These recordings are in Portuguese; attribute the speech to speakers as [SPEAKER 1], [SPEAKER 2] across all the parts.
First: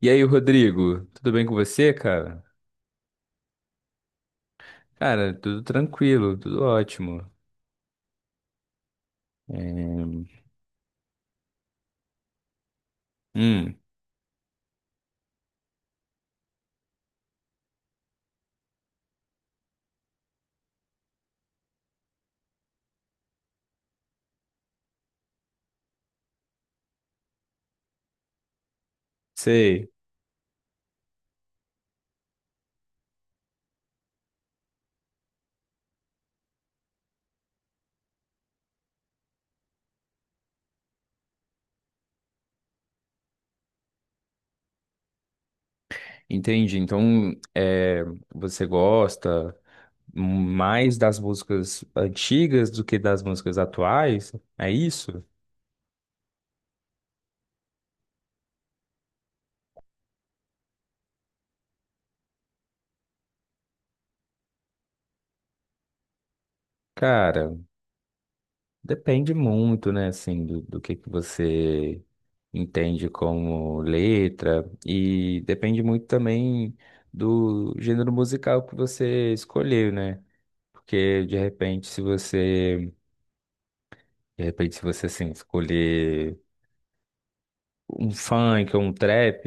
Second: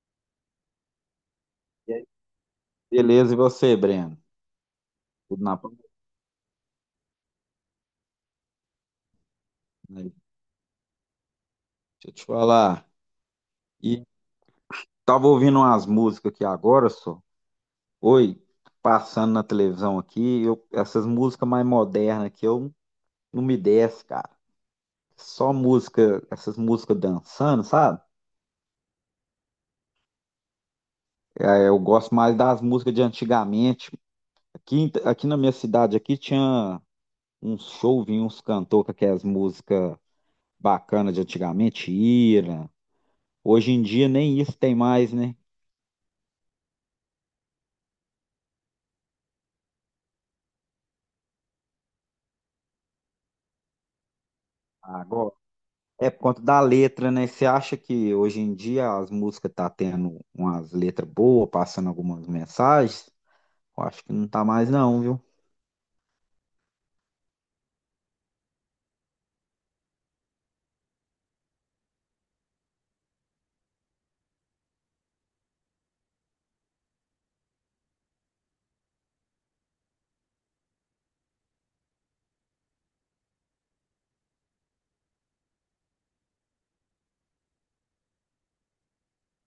[SPEAKER 1] E aí, Rodrigo, tudo bem com você,
[SPEAKER 2] E aí,
[SPEAKER 1] cara?
[SPEAKER 2] beleza, e você, Breno?
[SPEAKER 1] Cara,
[SPEAKER 2] Tudo na
[SPEAKER 1] tudo
[SPEAKER 2] paz?
[SPEAKER 1] tranquilo, tudo ótimo.
[SPEAKER 2] Aí,
[SPEAKER 1] É.
[SPEAKER 2] deixa eu te falar.
[SPEAKER 1] Hum.
[SPEAKER 2] E Tava ouvindo umas músicas aqui agora, só. Oi, passando na televisão aqui, eu, essas músicas mais modernas aqui, eu não me desço, cara. Só música, essas músicas dançando, sabe?
[SPEAKER 1] Sei,
[SPEAKER 2] É, eu gosto mais das músicas de antigamente. Aqui, aqui na minha cidade aqui tinha uns show, vinha uns cantores com aquelas músicas bacanas de antigamente, Ira. Hoje em dia nem isso tem mais, né?
[SPEAKER 1] entendi. É, Você gosta mais das músicas antigas do que das músicas atuais? É isso?
[SPEAKER 2] Agora. É por conta da letra, né? Você acha que hoje em dia as músicas tá tendo umas letras boas, passando algumas mensagens? Eu acho que não tá mais não, viu?
[SPEAKER 1] Cara, depende muito, né, assim, do que você entende como letra, e depende muito também do gênero musical que você escolheu, né? Porque de repente, se você, de repente, se você assim, escolher um funk ou um trap,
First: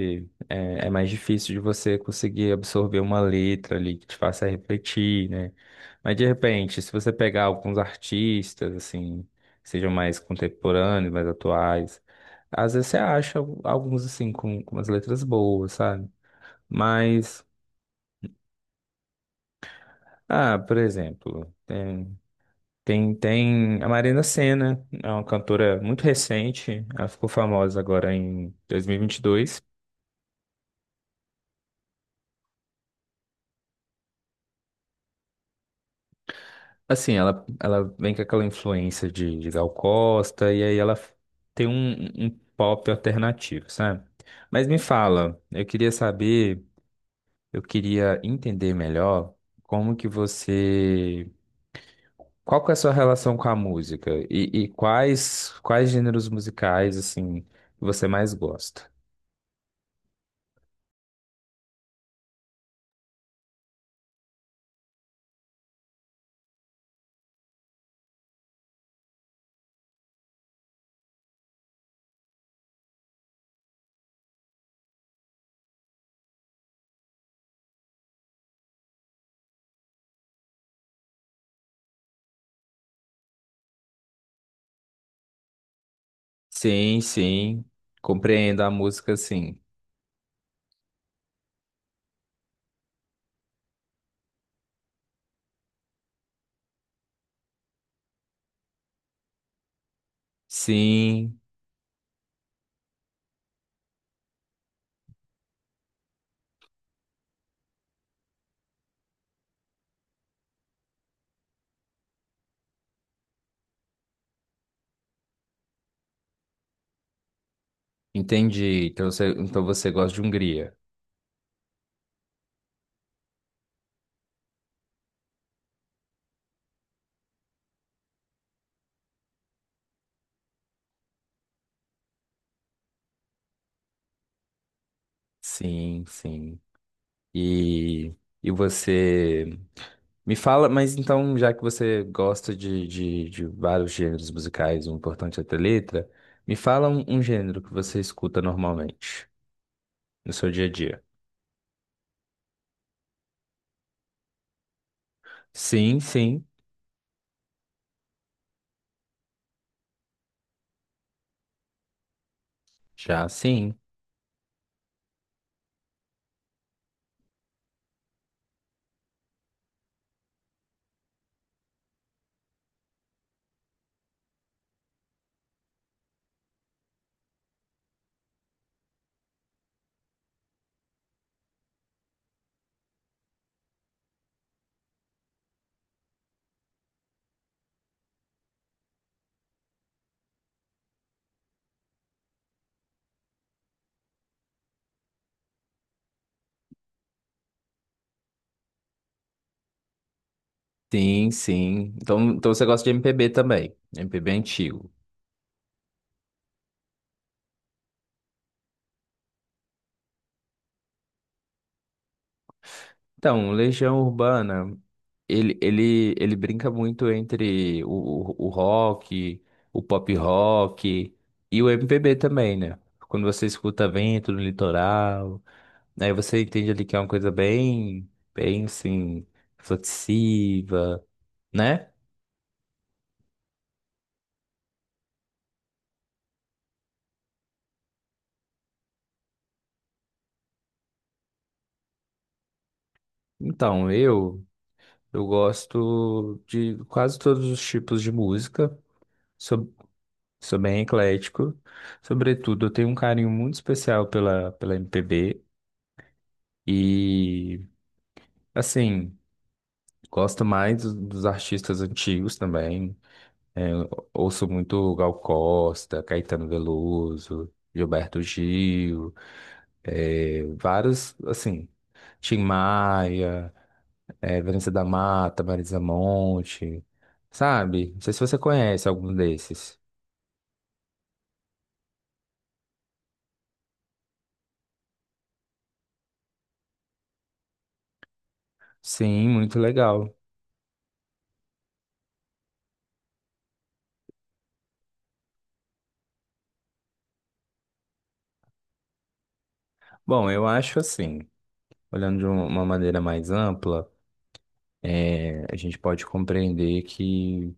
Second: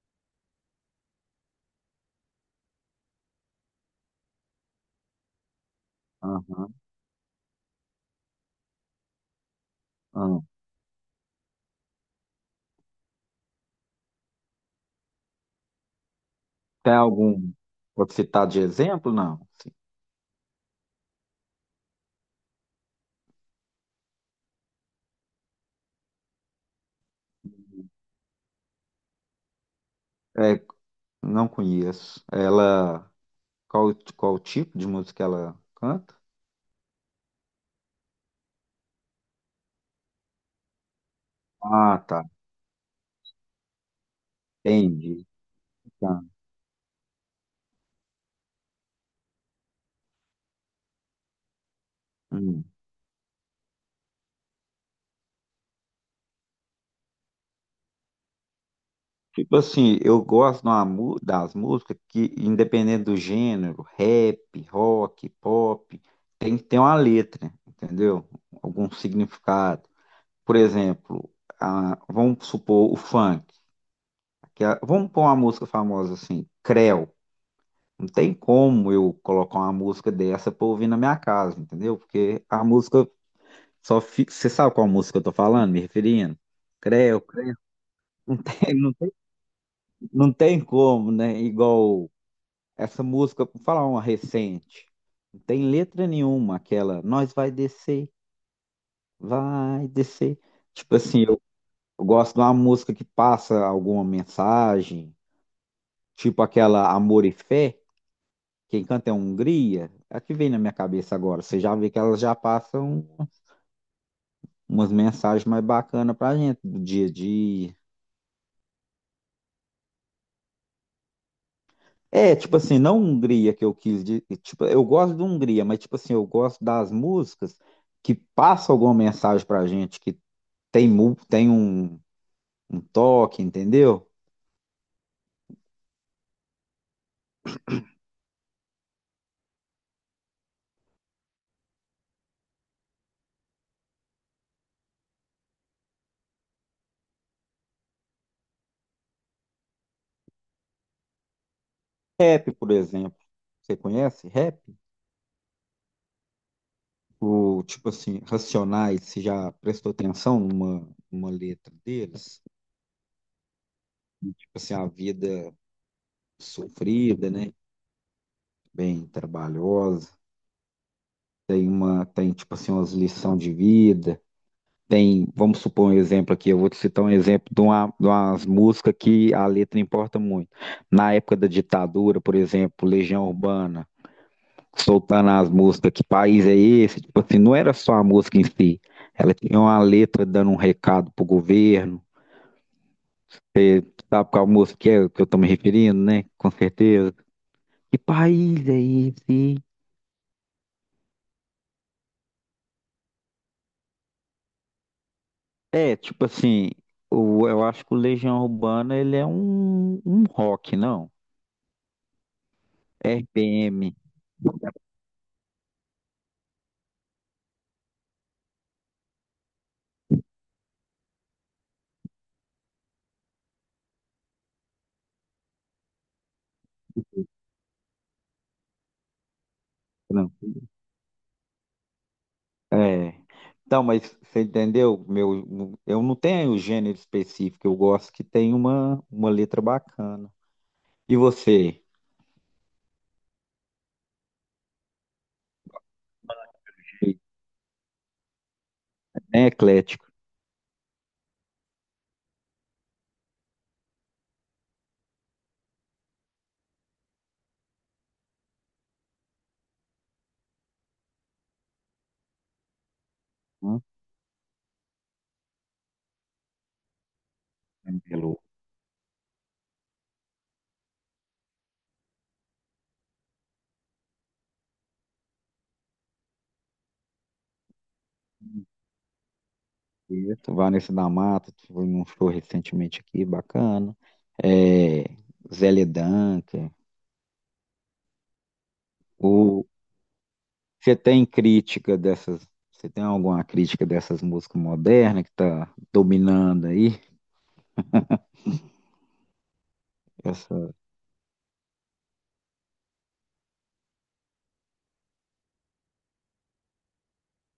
[SPEAKER 1] é mais difícil de você conseguir absorver uma letra ali que te faça refletir, né? Mas de
[SPEAKER 2] Aham,
[SPEAKER 1] repente, se você pegar alguns artistas, assim, que sejam mais
[SPEAKER 2] aham.
[SPEAKER 1] contemporâneos, mais atuais, às vezes você acha alguns assim com umas letras boas, sabe?
[SPEAKER 2] Tem
[SPEAKER 1] Mas,
[SPEAKER 2] algum pra citar de exemplo? Não. Sim.
[SPEAKER 1] ah, por exemplo. Tem a Marina Sena, é uma cantora muito recente, ela ficou famosa agora em 2022.
[SPEAKER 2] É, não conheço. Ela, qual tipo de música ela canta?
[SPEAKER 1] Assim, ela vem com aquela influência de Gal Costa, e aí ela tem
[SPEAKER 2] Ah, tá.
[SPEAKER 1] um pop alternativo, sabe? Mas me
[SPEAKER 2] Entendi.
[SPEAKER 1] fala, eu queria
[SPEAKER 2] Tá.
[SPEAKER 1] saber, eu queria entender melhor como que você...
[SPEAKER 2] Hum.
[SPEAKER 1] Qual que é a sua relação com a música? E quais gêneros musicais, assim, você mais gosta?
[SPEAKER 2] Tipo assim, eu gosto de das músicas que, independente do gênero, rap, rock, pop, tem que ter uma letra, entendeu? Algum significado. Por exemplo, vamos supor o funk. Vamos pôr uma música famosa assim, Creu. Não tem como eu colocar uma música dessa pra ouvir na minha casa, entendeu? Porque a música só fica. Você sabe qual música eu tô falando, me referindo?
[SPEAKER 1] Sim,
[SPEAKER 2] Creu, Creu.
[SPEAKER 1] sim.
[SPEAKER 2] Não
[SPEAKER 1] Compreendo a
[SPEAKER 2] tem, não tem,
[SPEAKER 1] música, sim.
[SPEAKER 2] não tem como, né? Igual. Essa música, vou falar uma recente, não tem letra nenhuma, aquela nós vai descer, vai descer. Tipo assim,
[SPEAKER 1] Sim,
[SPEAKER 2] eu gosto de uma música que passa alguma mensagem, tipo aquela Amor e Fé, quem canta é Hungria, é a que vem na minha cabeça agora. Você já vê que elas já passam umas mensagens mais bacanas pra gente do dia a dia.
[SPEAKER 1] entendi. Então você gosta de Hungria.
[SPEAKER 2] É, tipo assim, não Hungria que eu quis, tipo, eu gosto de Hungria, mas tipo assim, eu gosto das músicas que passam alguma mensagem pra gente, que tem, um toque, entendeu?
[SPEAKER 1] Sim, sim. E, e você me fala, mas então, já que você gosta de vários gêneros musicais, o importante é ter letra. Me fala um gênero que você escuta normalmente no seu dia a dia.
[SPEAKER 2] Rap, por exemplo. Você conhece rap?
[SPEAKER 1] Sim, sim.
[SPEAKER 2] O, tipo assim, Racionais, você já prestou atenção numa letra deles?
[SPEAKER 1] Já sim.
[SPEAKER 2] Tipo assim, a vida sofrida, né? Bem trabalhosa. Tem uma, tem tipo assim, umas lições de vida. Tem, vamos supor um exemplo aqui, eu vou te citar um exemplo de de umas músicas que a letra importa muito. Na época da ditadura, por exemplo, Legião Urbana. Soltando as músicas, que país é esse? Tipo assim, não era só a música em si. Ela tinha uma letra dando um recado pro governo. Você sabe qual música que é que eu tô me referindo, né? Com certeza. Que país é esse?
[SPEAKER 1] Sim, sim. Então você gosta de MPB também. MPB antigo.
[SPEAKER 2] É, tipo assim, eu acho que o Legião Urbana ele é um rock, não?
[SPEAKER 1] Então,
[SPEAKER 2] RPM.
[SPEAKER 1] Legião Urbana, ele brinca muito entre o rock, o pop rock e o MPB também, né? Quando você escuta Vento no Litoral, aí você entende ali que é uma coisa bem, bem assim,
[SPEAKER 2] Não.
[SPEAKER 1] reflexiva, né?
[SPEAKER 2] É. Então, mas você entendeu? Meu, eu não tenho um gênero específico, eu gosto que tem uma letra bacana. E você?
[SPEAKER 1] Então, eu gosto de quase todos os tipos de música.
[SPEAKER 2] Bem
[SPEAKER 1] Sou
[SPEAKER 2] eclético,
[SPEAKER 1] Sou bem eclético. Sobretudo, eu tenho um carinho muito especial pela MPB. E, assim, gosto mais dos artistas antigos também. É,
[SPEAKER 2] né?
[SPEAKER 1] eu ouço muito Gal Costa, Caetano Veloso, Gilberto
[SPEAKER 2] Pelo
[SPEAKER 1] Gil, é, vários, assim, Tim Maia, é, Vanessa da Mata, Marisa Monte, sabe? Não sei se você conhece algum desses.
[SPEAKER 2] Quinteto, Vanessa da Mata, que foi num show recentemente aqui, bacana. É, Zélia Duncan.
[SPEAKER 1] Sim, muito
[SPEAKER 2] O,
[SPEAKER 1] legal.
[SPEAKER 2] você tem crítica dessas? Você tem alguma crítica dessas músicas modernas que tá dominando aí?
[SPEAKER 1] Bom, eu
[SPEAKER 2] Essa,
[SPEAKER 1] acho assim. Olhando de uma maneira mais ampla, é, a gente pode compreender que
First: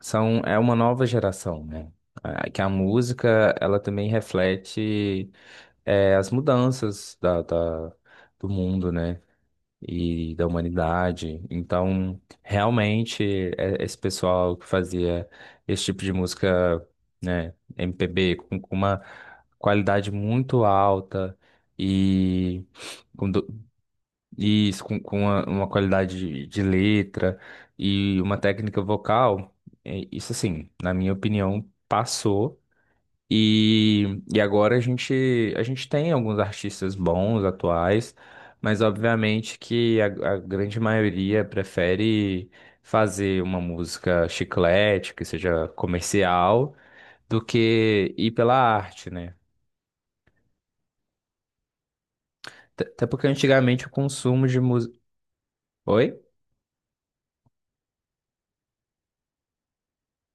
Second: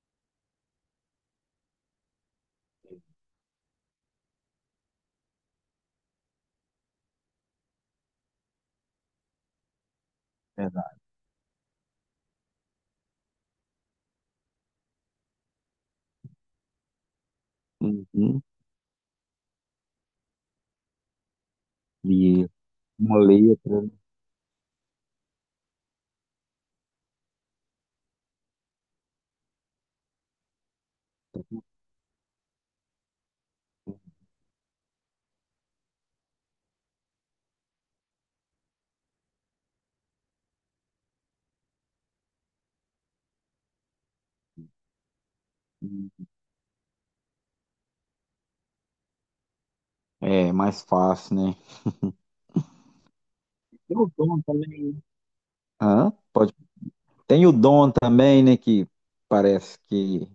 [SPEAKER 1] são, é uma nova geração, né? Ah, que a música, ela também reflete, é, as mudanças do mundo, né? E da
[SPEAKER 2] exato.
[SPEAKER 1] humanidade. Então, realmente, é, esse pessoal que fazia esse tipo de música, né? MPB,
[SPEAKER 2] Uhum.
[SPEAKER 1] com uma qualidade muito alta
[SPEAKER 2] E
[SPEAKER 1] e
[SPEAKER 2] uma letra
[SPEAKER 1] isso, com uma qualidade de letra e uma técnica vocal, é, isso assim, na minha opinião, passou. E agora a gente tem alguns artistas bons, atuais, mas obviamente que a grande maioria prefere fazer uma música chiclete, que seja
[SPEAKER 2] assim,
[SPEAKER 1] comercial, do que ir pela arte, né?
[SPEAKER 2] é mais fácil, né?
[SPEAKER 1] Até porque antigamente o
[SPEAKER 2] Tem o Dom
[SPEAKER 1] consumo de música.
[SPEAKER 2] também, hã? Pode. Tem o Dom também, né? Que parece que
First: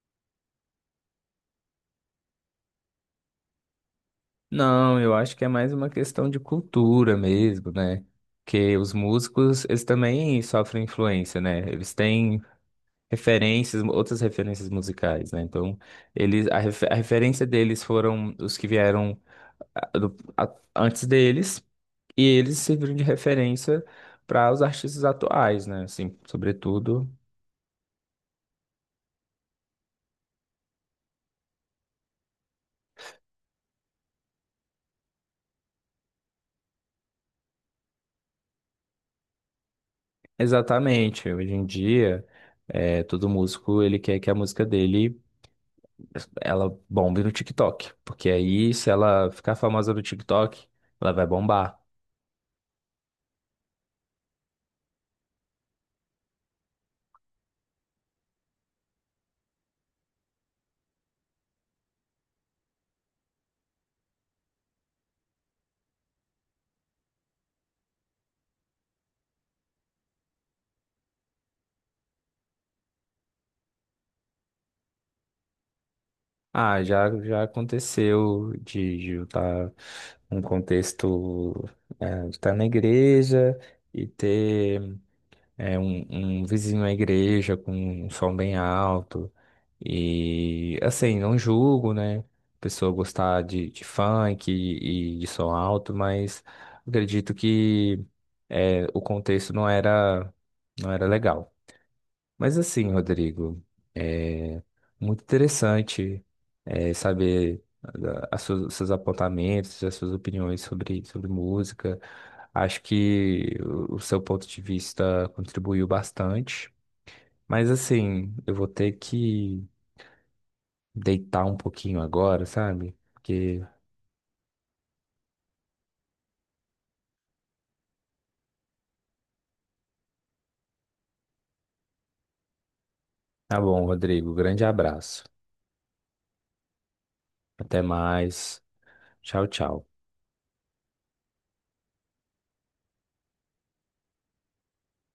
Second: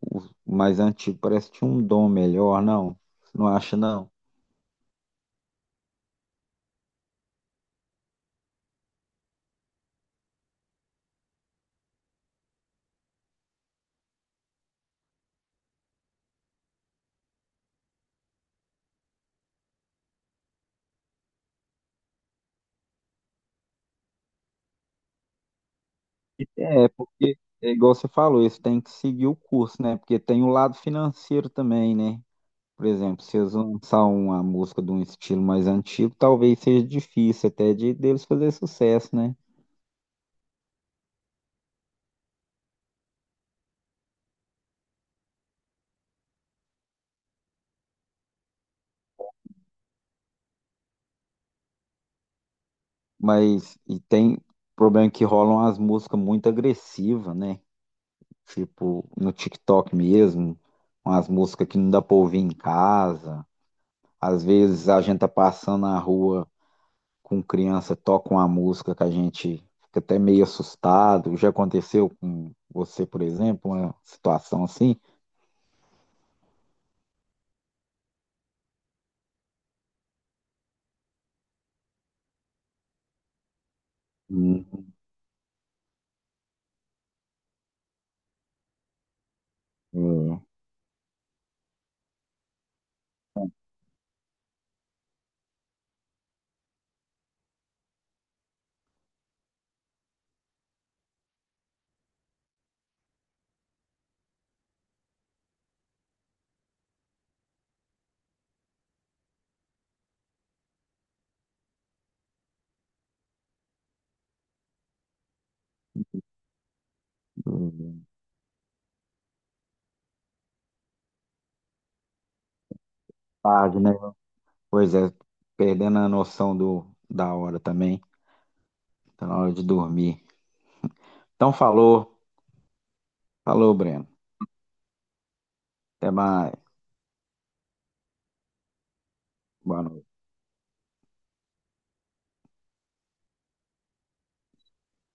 [SPEAKER 2] o mais antigo parece que tinha um dom melhor, não? Você não acha, não?
[SPEAKER 1] Não, eu acho que é mais uma questão de cultura mesmo, né? Que os músicos, eles também sofrem influência, né? Eles têm referências, outras referências musicais, né? Então, a referência deles foram os que vieram antes deles, e eles serviram de referência para os artistas atuais, né? Assim,
[SPEAKER 2] É,
[SPEAKER 1] sobretudo,
[SPEAKER 2] porque é igual você falou, eles têm que seguir o curso, né? Porque tem o lado financeiro também, né? Por exemplo, se eles lançar uma música de um estilo mais antigo, talvez seja difícil até de deles fazer sucesso, né?
[SPEAKER 1] exatamente. Hoje em dia, é, todo músico, ele quer que a música dele ela bombe no TikTok, porque aí se ela ficar famosa no TikTok, ela vai bombar.
[SPEAKER 2] Mas e tem problema que rolam as músicas muito agressivas, né? Tipo, no TikTok mesmo, umas músicas que não dá pra ouvir em casa. Às vezes a gente tá passando na rua com criança toca uma música que a gente fica até meio assustado. Já aconteceu com você, por exemplo, uma situação assim?
[SPEAKER 1] Ah, já, já aconteceu de eu estar num contexto, é, de estar na igreja e ter
[SPEAKER 2] Hum,
[SPEAKER 1] é, um vizinho à igreja com um som bem alto.
[SPEAKER 2] é,
[SPEAKER 1] E assim, não julgo, né? A pessoa gostar de funk e de som alto, mas acredito que é, o contexto não era, não era legal. Mas assim, Rodrigo, é muito interessante, é, saber seus apontamentos, as suas opiniões sobre música. Acho que o seu ponto de vista contribuiu bastante. Mas
[SPEAKER 2] é,
[SPEAKER 1] assim, eu vou ter que deitar um pouquinho agora, sabe? Porque
[SPEAKER 2] tarde, né? Pois é, perdendo a noção do, da hora também. Tá na hora de dormir. Então falou,
[SPEAKER 1] tá
[SPEAKER 2] falou,
[SPEAKER 1] bom,
[SPEAKER 2] Breno.
[SPEAKER 1] Rodrigo. Grande abraço.
[SPEAKER 2] Até mais.
[SPEAKER 1] Até mais. Tchau,
[SPEAKER 2] Boa
[SPEAKER 1] tchau.
[SPEAKER 2] noite.